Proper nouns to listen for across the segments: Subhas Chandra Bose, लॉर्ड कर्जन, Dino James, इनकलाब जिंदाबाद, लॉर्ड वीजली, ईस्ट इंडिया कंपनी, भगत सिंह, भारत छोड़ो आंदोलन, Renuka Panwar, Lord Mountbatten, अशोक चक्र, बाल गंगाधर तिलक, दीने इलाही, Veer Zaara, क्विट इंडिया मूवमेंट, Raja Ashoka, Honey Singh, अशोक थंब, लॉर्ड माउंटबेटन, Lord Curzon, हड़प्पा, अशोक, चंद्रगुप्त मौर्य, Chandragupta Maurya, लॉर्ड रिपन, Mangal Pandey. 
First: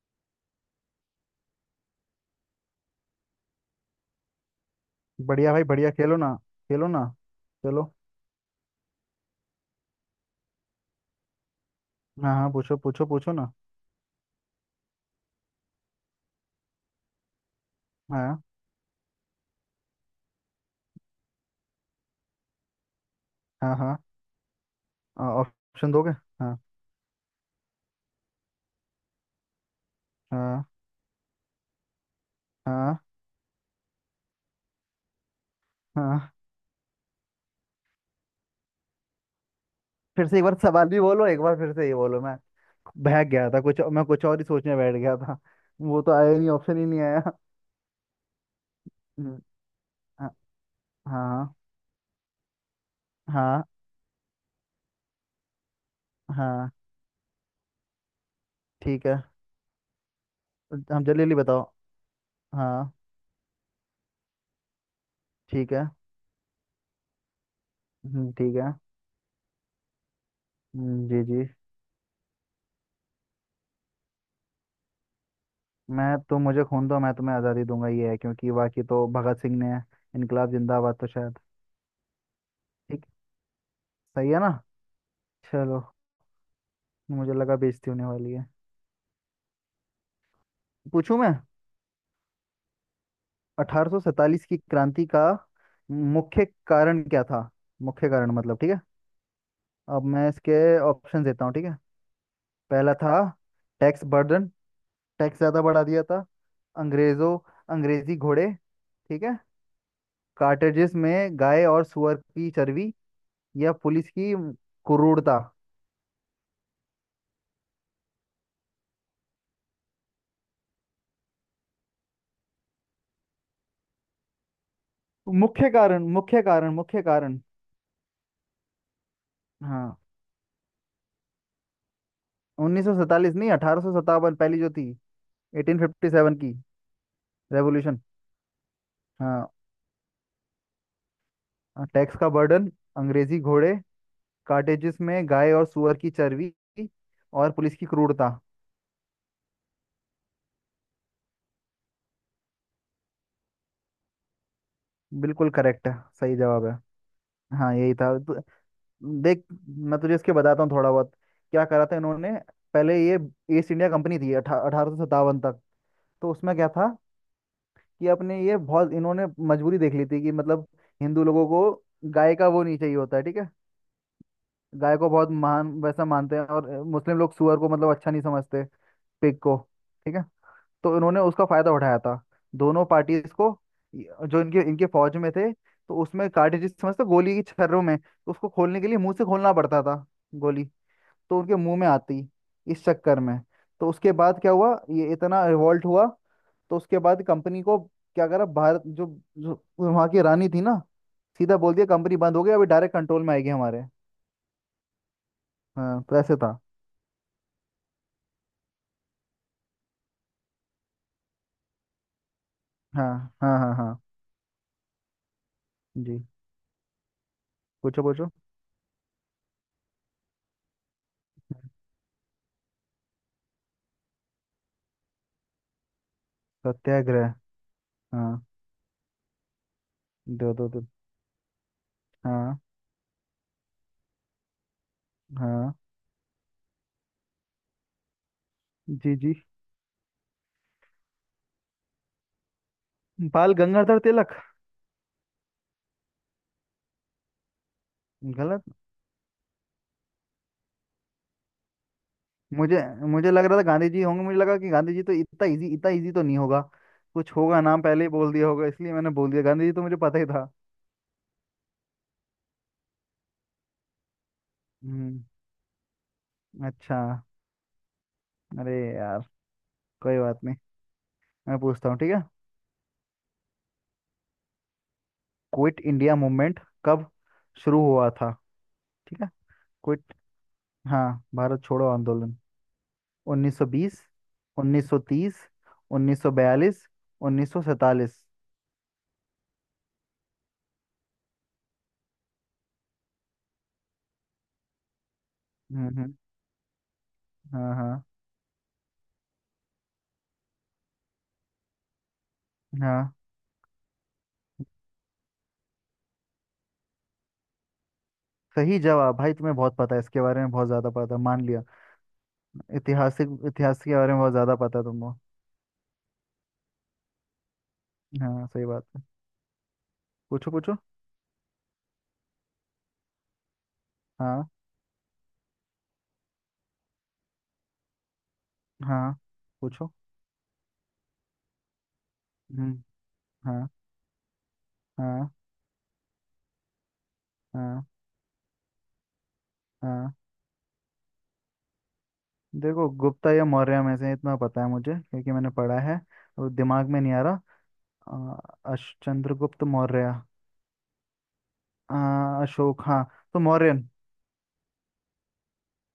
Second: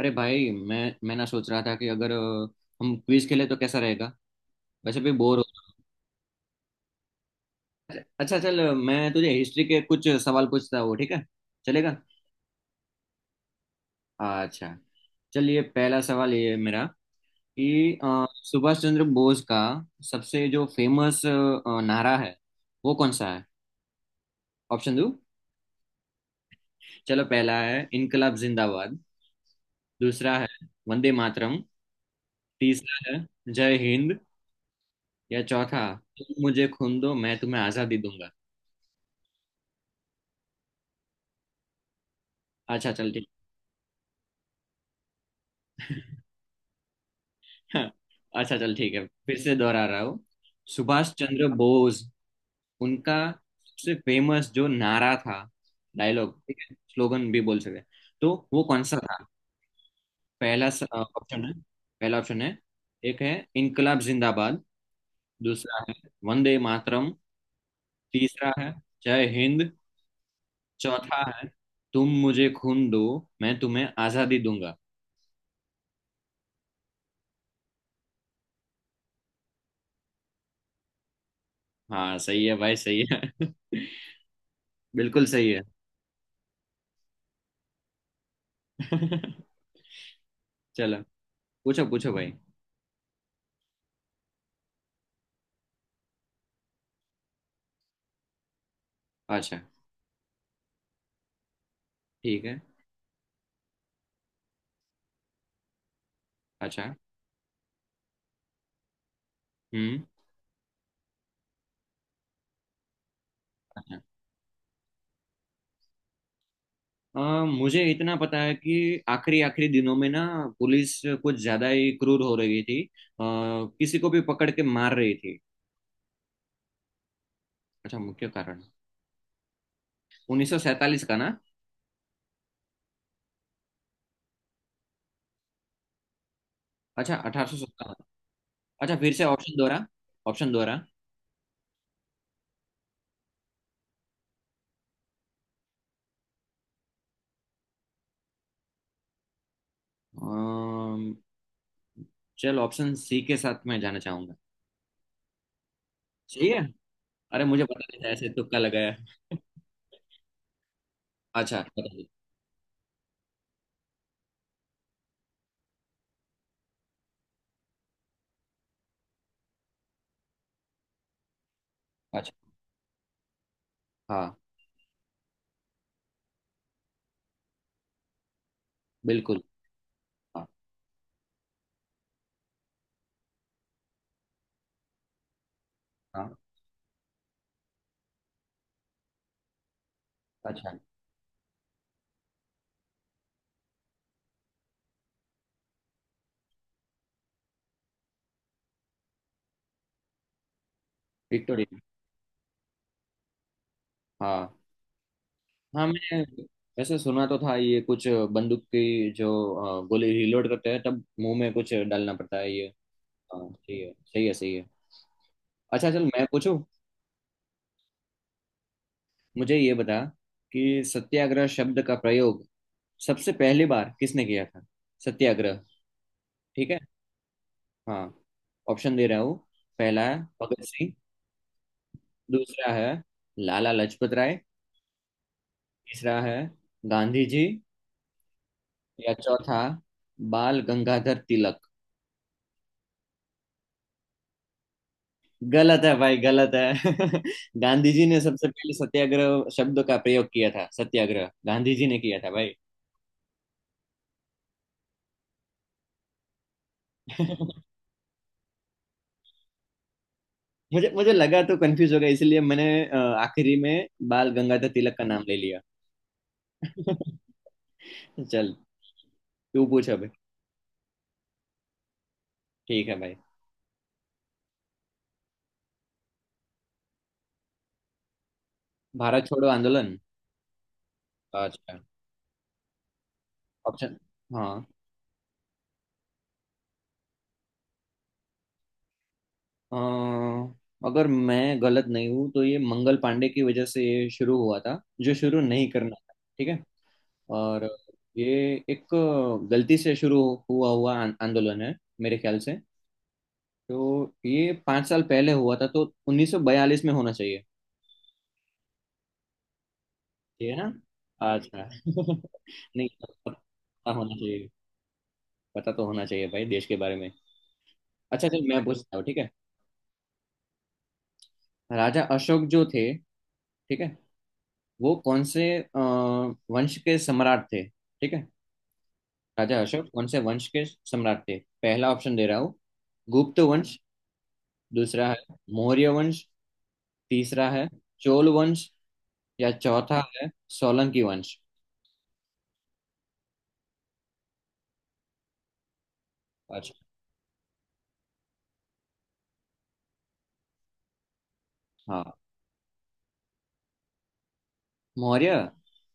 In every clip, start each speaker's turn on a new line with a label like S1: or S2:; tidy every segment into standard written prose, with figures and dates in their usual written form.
S1: अरे भाई मैं ना सोच रहा था कि अगर हम क्विज खेले तो कैसा रहेगा। वैसे भी बोर हो।
S2: बढ़िया भाई बढ़िया। खेलो ना। खेलो ना। चलो।
S1: अच्छा चल, मैं तुझे हिस्ट्री के कुछ सवाल पूछता हूँ, ठीक है? चलेगा?
S2: हाँ हाँ, पूछो पूछो पूछो ना।
S1: अच्छा, चलिए पहला सवाल ये है मेरा कि
S2: हाँ
S1: सुभाष चंद्र बोस का सबसे जो फेमस नारा है वो कौन सा है?
S2: हाँ। हाँ
S1: ऑप्शन दो।
S2: ऑप्शन दोगे? हाँ।
S1: चलो, पहला है इनकलाब जिंदाबाद, दूसरा है
S2: हाँ
S1: वंदे मातरम,
S2: हाँ
S1: तीसरा है जय हिंद, या चौथा,
S2: हाँ।
S1: तुम मुझे खून दो मैं तुम्हें आजादी दूंगा।
S2: फिर से एक बार सवाल भी बोलो, एक बार फिर से ये बोलो। मैं
S1: अच्छा चल
S2: बहक
S1: ठीक।
S2: गया था कुछ, मैं कुछ और ही सोचने बैठ गया था। वो तो आया ही नहीं, ऑप्शन ही नहीं आया।
S1: हाँ। अच्छा चल ठीक है, फिर
S2: हम्म,
S1: से दोहरा रहा हूँ।
S2: हाँ
S1: सुभाष चंद्र
S2: हाँ।
S1: बोस उनका
S2: हाँ
S1: सबसे फेमस जो नारा था, डायलॉग ठीक
S2: हाँ
S1: है, स्लोगन भी बोल सकते हैं। तो वो कौन सा
S2: ठीक
S1: था?
S2: है।
S1: पहला
S2: हम जल्दी जल्दी
S1: ऑप्शन है
S2: बताओ।
S1: पहला ऑप्शन है
S2: हाँ
S1: एक है इनकलाब जिंदाबाद,
S2: ठीक
S1: दूसरा
S2: है।
S1: है वंदे मातरम, तीसरा
S2: ठीक है।
S1: है जय हिंद, चौथा
S2: जी जी।
S1: है तुम मुझे खून दो, मैं तुम्हें आजादी दूंगा।
S2: मैं तुम मुझे खून दो मैं तुम्हें आज़ादी दूंगा, ये है। क्योंकि बाकी तो भगत सिंह ने इनकलाब जिंदाबाद, तो शायद
S1: हाँ सही है भाई, सही
S2: ठीक।
S1: है।
S2: सही है ना?
S1: बिल्कुल सही है।
S2: चलो। मुझे लगा बेइज्जती होने वाली है।
S1: चलो।
S2: पूछूं मैं?
S1: पूछो पूछो भाई।
S2: 1847 की क्रांति का मुख्य कारण क्या था? मुख्य कारण मतलब, ठीक है।
S1: अच्छा,
S2: अब मैं इसके ऑप्शन देता हूँ, ठीक है।
S1: ठीक है।
S2: पहला था टैक्स बर्डन, टैक्स ज्यादा बढ़ा दिया था
S1: अच्छा।
S2: अंग्रेजों। अंग्रेजी घोड़े, ठीक है।
S1: हम्म।
S2: कार्टेजेस में गाय और सुअर की चर्बी, या
S1: अच्छा।
S2: पुलिस की क्रूरता।
S1: अ, मुझे इतना पता है कि आखिरी आखिरी दिनों में ना पुलिस कुछ ज्यादा ही क्रूर हो रही थी, किसी को भी पकड़ के मार रही थी।
S2: मुख्य कारण, मुख्य कारण, मुख्य कारण।
S1: अच्छा, मुख्य कारण।
S2: हाँ,
S1: 1947 का ना?
S2: 1947 नहीं, 1857, पहली जो थी। 1857 की
S1: अच्छा,
S2: रेवोल्यूशन।
S1: 1857। अच्छा, फिर से
S2: हाँ,
S1: ऑप्शन दोहरा।
S2: टैक्स का बर्डन, अंग्रेजी घोड़े, कार्टेजेस में गाय और सुअर की चर्बी, और पुलिस की क्रूरता।
S1: अम्म, चल ऑप्शन सी के साथ मैं जाना चाहूंगा।
S2: बिल्कुल करेक्ट है, सही
S1: सही है।
S2: जवाब है।
S1: अरे मुझे
S2: हाँ
S1: पता
S2: यही
S1: नहीं था,
S2: था
S1: ऐसे
S2: तो।
S1: तुक्का लगाया।
S2: देख, मैं तुझे इसके बताता हूँ थोड़ा बहुत,
S1: अच्छा,
S2: क्या
S1: पता
S2: करा था
S1: नहीं।
S2: इन्होंने। पहले ये ईस्ट इंडिया कंपनी थी अठारह सौ सत्तावन तक। तो उसमें क्या था कि अपने ये बहुत इन्होंने मजबूरी देख ली थी कि मतलब हिंदू लोगों को
S1: अच्छा।
S2: गाय का वो नहीं चाहिए होता है, ठीक है।
S1: हाँ।
S2: गाय को बहुत महान वैसा मानते हैं, और मुस्लिम लोग सुअर को मतलब अच्छा नहीं समझते, पिग
S1: बिल्कुल।
S2: को, ठीक है।
S1: हाँ
S2: तो इन्होंने उसका फायदा उठाया था, दोनों पार्टीज को। जो इनके इनके फौज में थे, तो उसमें
S1: हाँ।
S2: कार्टिज समझते हो, गोली की छर्रों में, तो उसको खोलने के लिए मुंह से खोलना पड़ता था। गोली
S1: अच्छा।
S2: तो उनके मुंह में आती, इस चक्कर में। तो उसके बाद क्या हुआ, ये इतना रिवोल्ट हुआ। तो उसके बाद कंपनी को क्या करा, भारत जो, जो वहाँ की रानी थी ना, सीधा बोल
S1: विक्टोरिया।
S2: दिया कंपनी बंद हो गई, अभी डायरेक्ट कंट्रोल में आएगी हमारे।
S1: हाँ हाँ
S2: हाँ तो
S1: मैंने।
S2: ऐसे था।
S1: वैसे सुना तो था ये कुछ, बंदूक की जो गोली रिलोड करते हैं तब मुंह में कुछ डालना पड़ता है ये।
S2: हाँ
S1: हाँ
S2: हाँ हाँ।
S1: ठीक
S2: हाँ
S1: है, सही है सही है। अच्छा चल
S2: जी,
S1: मैं पूछूं।
S2: पूछो पूछो।
S1: मुझे ये बता कि सत्याग्रह शब्द का प्रयोग सबसे पहली बार किसने किया था? सत्याग्रह, ठीक है।
S2: सत्याग्रह।
S1: हाँ,
S2: हाँ,
S1: ऑप्शन दे रहा हूँ। पहला है
S2: दो
S1: भगत
S2: दो दो।
S1: सिंह,
S2: हाँ
S1: दूसरा है लाला लाजपत राय,
S2: हाँ।
S1: तीसरा है गांधी जी, या
S2: जी जी।
S1: चौथा बाल गंगाधर तिलक।
S2: बाल गंगाधर तिलक।
S1: गलत है भाई, गलत है। गांधी जी ने सबसे
S2: गलत।
S1: पहले सत्याग्रह शब्द का प्रयोग किया था, सत्याग्रह गांधी जी ने किया था भाई।
S2: मुझे मुझे लग रहा था गांधी जी होंगे। मुझे लगा कि गांधी जी तो, इतना इजी तो नहीं होगा, कुछ होगा, नाम पहले ही बोल दिया होगा, इसलिए मैंने बोल दिया। गांधी जी तो मुझे पता ही था।
S1: मुझे मुझे लगा तो कंफ्यूज होगा, इसलिए मैंने आखिरी में बाल गंगाधर तिलक का नाम
S2: हम्म।
S1: ले लिया।
S2: अच्छा,
S1: चल
S2: अरे यार,
S1: तू पूछ अभी।
S2: कोई बात नहीं। मैं पूछता हूँ, ठीक है।
S1: ठीक है भाई।
S2: क्विट इंडिया मूवमेंट कब शुरू हुआ था? ठीक
S1: भारत
S2: है,
S1: छोड़ो आंदोलन।
S2: क्विट, हाँ, भारत
S1: अच्छा।
S2: छोड़ो आंदोलन। उन्नीस सौ
S1: ऑप्शन।
S2: बीस
S1: हाँ,
S2: 1930, 1942, 1947।
S1: अ, अगर मैं गलत नहीं हूँ तो ये मंगल पांडे की वजह से ये शुरू हुआ था, जो शुरू नहीं
S2: हम्म
S1: करना
S2: हम्म,
S1: था, ठीक है। और
S2: हाँ हाँ।
S1: ये एक गलती से शुरू हुआ हुआ आंदोलन है मेरे ख्याल से।
S2: हाँ
S1: तो ये 5 साल पहले हुआ था, तो 1942 में होना चाहिए।
S2: सही जवाब भाई, तुम्हें बहुत पता है इसके बारे
S1: ठीक
S2: में,
S1: है
S2: बहुत ज्यादा पता है,
S1: ना?
S2: मान लिया।
S1: अच्छा। नहीं,
S2: ऐतिहासिक इतिहास
S1: पता
S2: के बारे
S1: होना
S2: में बहुत
S1: चाहिए,
S2: ज्यादा पता है तुमको।
S1: पता तो होना चाहिए भाई देश के बारे में। अच्छा
S2: हाँ
S1: चल मैं
S2: सही बात
S1: पूछता
S2: है।
S1: हूँ, ठीक है।
S2: पूछो पूछो।
S1: राजा अशोक जो थे, ठीक है,
S2: हाँ
S1: वो कौन से वंश के सम्राट थे, ठीक है?
S2: हाँ
S1: राजा अशोक
S2: पूछो।
S1: कौन से वंश के सम्राट थे? पहला ऑप्शन दे रहा हूँ,
S2: हम्म।
S1: गुप्त
S2: हाँ
S1: वंश, दूसरा
S2: हाँ
S1: है मौर्य वंश, तीसरा है
S2: हाँ
S1: चोल वंश, या चौथा
S2: हाँ।
S1: है सोलंकी वंश।
S2: देखो, गुप्ता या मौर्य में से इतना पता है मुझे, क्योंकि मैंने पढ़ा है, वो
S1: अच्छा।
S2: दिमाग में नहीं आ रहा। अश चंद्रगुप्त मौर्य, अ,
S1: हाँ
S2: अशोक, हाँ तो मौर्यन।
S1: मौर्य।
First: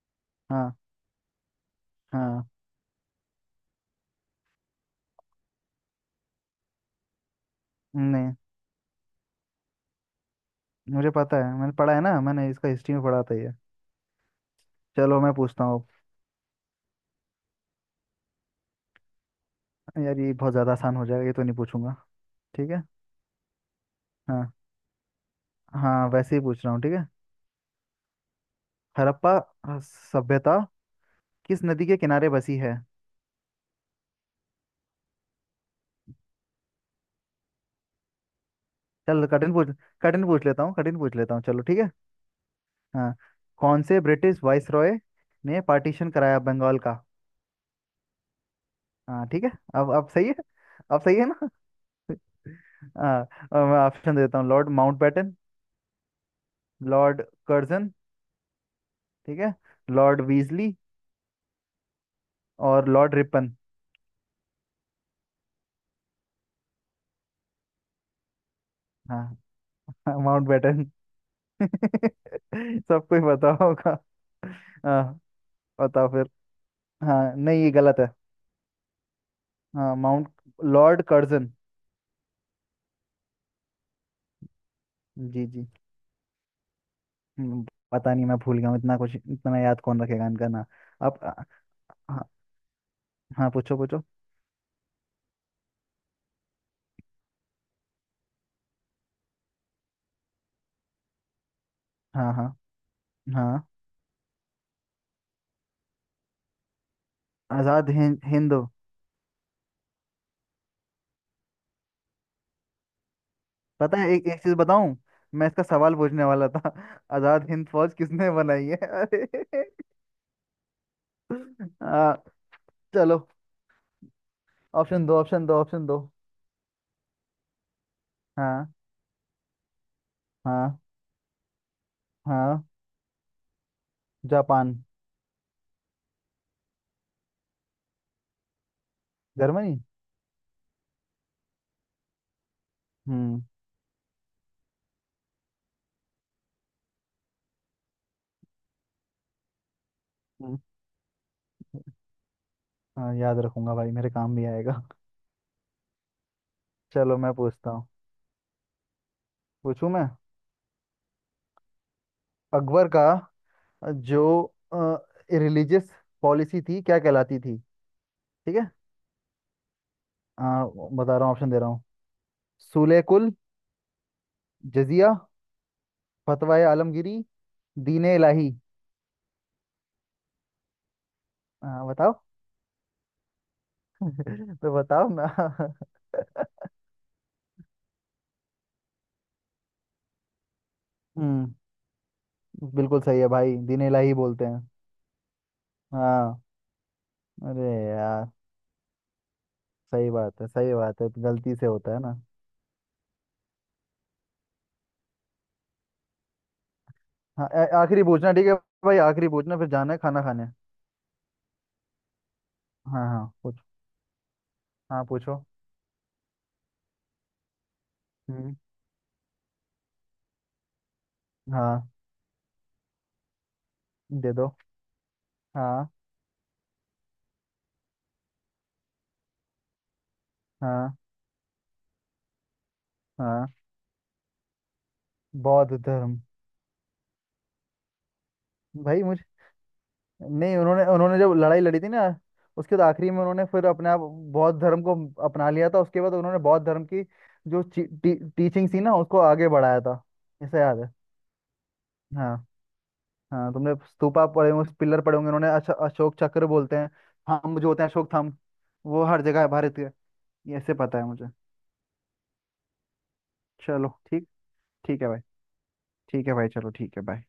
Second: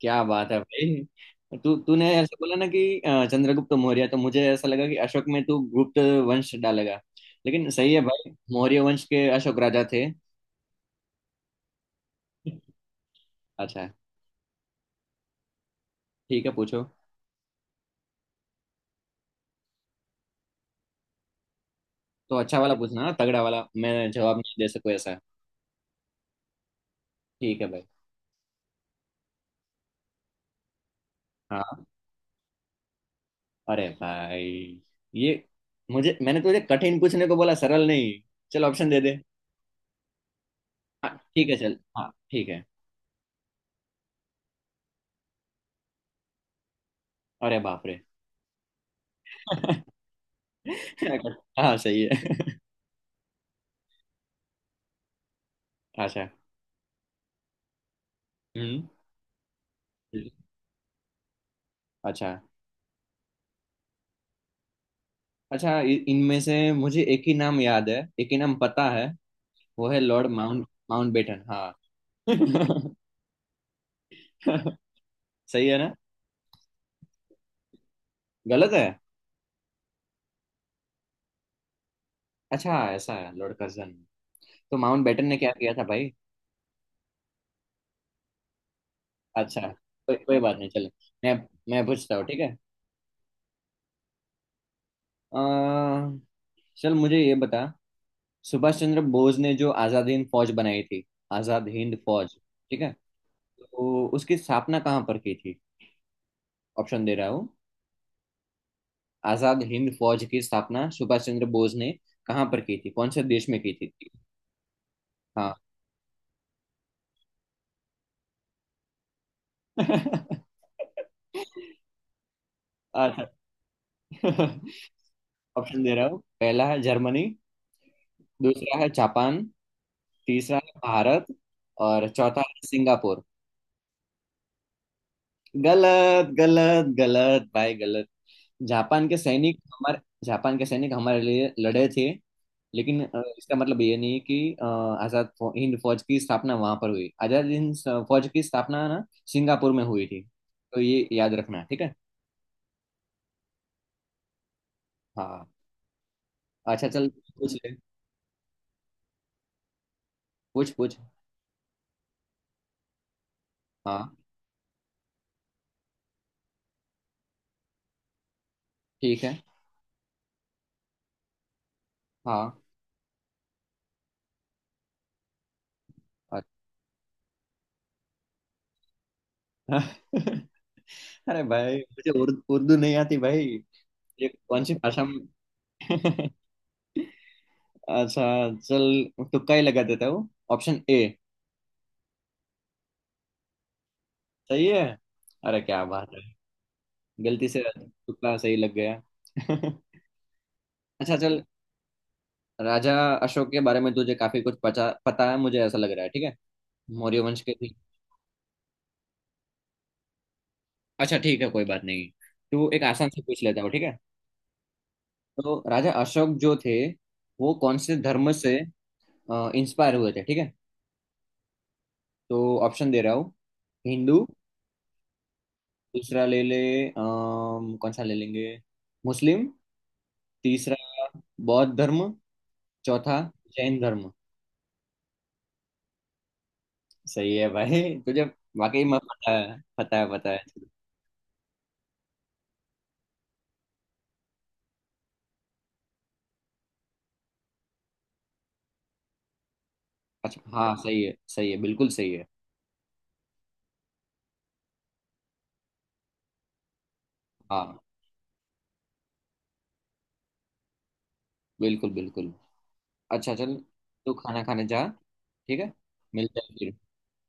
S1: क्या बात है
S2: हाँ
S1: भाई, तू तूने ऐसा
S2: हाँ,
S1: बोला ना कि चंद्रगुप्त मौर्य, तो मुझे ऐसा लगा कि अशोक में तू गुप्त वंश डालेगा। लेकिन सही है भाई,
S2: नहीं
S1: मौर्य वंश के अशोक राजा थे।
S2: मुझे पता है, मैंने पढ़ा है ना, मैंने इसका हिस्ट्री में पढ़ा था ये।
S1: अच्छा
S2: चलो मैं पूछता हूँ।
S1: ठीक है पूछो।
S2: अब। यार ये बहुत ज़्यादा आसान हो जाएगा, ये तो नहीं पूछूंगा।
S1: तो अच्छा
S2: ठीक
S1: वाला
S2: है।
S1: पूछना ना, तगड़ा वाला, मैं जवाब
S2: हाँ।
S1: नहीं दे सकूँ ऐसा।
S2: हाँ वैसे ही पूछ रहा हूँ, ठीक है।
S1: ठीक है भाई।
S2: हड़प्पा सभ्यता किस
S1: हाँ।
S2: नदी के किनारे बसी है?
S1: अरे भाई ये, मुझे मैंने तुझे कठिन पूछने को बोला, सरल नहीं। चल ऑप्शन दे दे।
S2: चल कठिन पूछ। कठिन पूछ लेता हूँ, कठिन पूछ
S1: हाँ
S2: लेता हूँ,
S1: ठीक है
S2: चलो
S1: चल,
S2: ठीक है।
S1: हाँ ठीक है।
S2: हाँ। कौन से ब्रिटिश वाइस रॉय ने पार्टीशन कराया बंगाल का?
S1: अरे बाप रे।
S2: हाँ ठीक है। अब अब सही है। अब सही है ना?
S1: हाँ सही है।
S2: हाँ। अब मैं ऑप्शन देता हूँ। लॉर्ड माउंटबेटन,
S1: अच्छा।
S2: लॉर्ड कर्जन,
S1: हम्म।
S2: ठीक है, लॉर्ड वीजली,
S1: अच्छा।
S2: और लॉर्ड रिपन।
S1: अच्छा इ- इनमें से मुझे एक ही नाम याद है, एक ही नाम पता है।
S2: हाँ,
S1: वो है Lord
S2: Mount
S1: mount
S2: baton.
S1: Mount batten हाँ।
S2: सबको ही पता होगा। हाँ
S1: सही है ना?
S2: बताओ फिर। हाँ, नहीं, ये गलत है।
S1: गलत है।
S2: हाँ माउंट, लॉर्ड कर्जन।
S1: अच्छा ऐसा है, लॉर्ड कर्जन। तो माउंट बेटन ने
S2: जी
S1: क्या
S2: जी।
S1: किया था भाई?
S2: हम्म, पता नहीं, मैं भूल गया हूँ, इतना कुछ इतना
S1: अच्छा,
S2: याद कौन
S1: कोई
S2: रखेगा
S1: कोई
S2: इनका
S1: बात
S2: ना।
S1: नहीं, चलो
S2: अब।
S1: मैं मैं पूछता हूँ,
S2: हाँ
S1: ठीक है।
S2: हाँ, पूछो पूछो।
S1: अ, चल मुझे ये बता। सुभाष चंद्र बोस ने जो आजाद हिंद फौज बनाई थी, आजाद हिंद
S2: हाँ
S1: फौज,
S2: हाँ
S1: ठीक है,
S2: हाँ।
S1: तो उसकी स्थापना कहाँ पर की थी? ऑप्शन दे रहा हूँ।
S2: आजाद हिंद हिंद।
S1: आजाद हिंद फौज की स्थापना सुभाष चंद्र बोस ने कहाँ पर की थी, कौन से देश में की थी?
S2: पता है, एक एक चीज बताऊं, मैं
S1: हाँ।
S2: इसका सवाल पूछने वाला था। आजाद हिंद फौज किसने बनाई है? अरे। हाँ चलो।
S1: अच्छा।
S2: ऑप्शन दो, ऑप्शन दो,
S1: ऑप्शन
S2: ऑप्शन
S1: दे
S2: दो।
S1: रहा हूँ। पहला है जर्मनी,
S2: हाँ
S1: दूसरा है जापान, तीसरा है
S2: हाँ
S1: भारत और चौथा है
S2: हाँ।
S1: सिंगापुर।
S2: जापान।
S1: गलत गलत गलत भाई गलत। जापान के सैनिक
S2: जर्मनी।
S1: हमारे जापान के सैनिक हमारे लिए लड़े थे, लेकिन
S2: हम्म
S1: इसका मतलब ये नहीं कि हिंद फौज की स्थापना वहां पर हुई। आजाद हिंद फौज की स्थापना ना सिंगापुर में हुई थी,
S2: हम्म,
S1: तो ये याद रखना, ठीक है।
S2: हाँ याद रखूंगा भाई, मेरे काम भी आएगा।
S1: हाँ। अच्छा चल।
S2: चलो मैं
S1: पूछ
S2: पूछता
S1: ले।
S2: हूँ। पूछूं मैं?
S1: पूछ पूछ।
S2: अकबर का
S1: हाँ
S2: जो रिलीजियस पॉलिसी थी, क्या कहलाती थी, ठीक है।
S1: ठीक है।
S2: बता रहा हूँ, ऑप्शन दे रहा हूँ।
S1: हाँ।
S2: सूले कुल, जजिया,
S1: अच्छा।
S2: फतवाए आलमगीरी, दीने इलाही।
S1: अरे भाई मुझे
S2: बताओ।
S1: उर्दू उर्दू नहीं आती भाई, ये कौन सी
S2: तो
S1: भाषा
S2: बताओ
S1: में?
S2: ना।
S1: अच्छा चल तुक्का ही लगा देता हूँ, ऑप्शन ए।
S2: हम्म। बिल्कुल सही है भाई, दीने इलाही बोलते हैं।
S1: सही है। अरे क्या बात है,
S2: हाँ,
S1: गलती से
S2: अरे यार।
S1: तुक्का सही लग गया।
S2: सही बात है, सही बात है,
S1: अच्छा चल,
S2: गलती से होता है ना।
S1: राजा अशोक के बारे में तुझे काफी कुछ पता पता है मुझे ऐसा लग रहा है, ठीक है, मौर्य वंश
S2: हाँ,
S1: के थे।
S2: आखिरी पूछना, ठीक है भाई, आखिरी पूछना, फिर जाना है खाना खाने।
S1: अच्छा ठीक है कोई बात नहीं। तू एक,
S2: हाँ
S1: आसान से
S2: हाँ
S1: पूछ
S2: पूछ।
S1: लेता हूँ, ठीक है।
S2: हाँ पूछो।
S1: तो राजा अशोक जो थे वो कौन से धर्म से
S2: हम्म।
S1: इंस्पायर हुए थे, ठीक है?
S2: हाँ,
S1: तो ऑप्शन दे रहा हूँ। हिंदू,
S2: दे दो। हाँ
S1: दूसरा ले ले, कौन सा ले लेंगे, मुस्लिम, तीसरा
S2: हाँ
S1: बौद्ध धर्म, चौथा
S2: हाँ।
S1: जैन धर्म।
S2: बौद्ध धर्म।
S1: सही है भाई, तुझे वाकई में
S2: भाई मुझे,
S1: पता है, पता है पता है।
S2: नहीं, उन्होंने उन्होंने जब लड़ाई लड़ी थी ना, उसके बाद आखिरी में उन्होंने फिर अपने आप बौद्ध धर्म को अपना लिया था। उसके बाद उन्होंने बौद्ध धर्म की जो टी, टी, टीचिंग थी ना, उसको आगे बढ़ाया था।
S1: अच्छा
S2: ऐसा
S1: हाँ,
S2: याद है।
S1: सही है बिल्कुल सही है।
S2: हाँ हाँ, तुमने स्तूपा पड़े होंगे, पिलर पड़े होंगे, उन्होंने अशोक चक्र बोलते हैं, थंब जो
S1: हाँ।
S2: होते हैं, अशोक थंब, वो हर जगह है भारत के। ये ऐसे पता है मुझे।
S1: बिल्कुल बिल्कुल। अच्छा चल,
S2: चलो
S1: तू
S2: ठीक।
S1: खाना खाने जा।
S2: ठीक है भाई।
S1: ठीक है,
S2: ठीक है
S1: मिलते
S2: भाई,
S1: हैं
S2: चलो
S1: फिर।
S2: ठीक है भाई।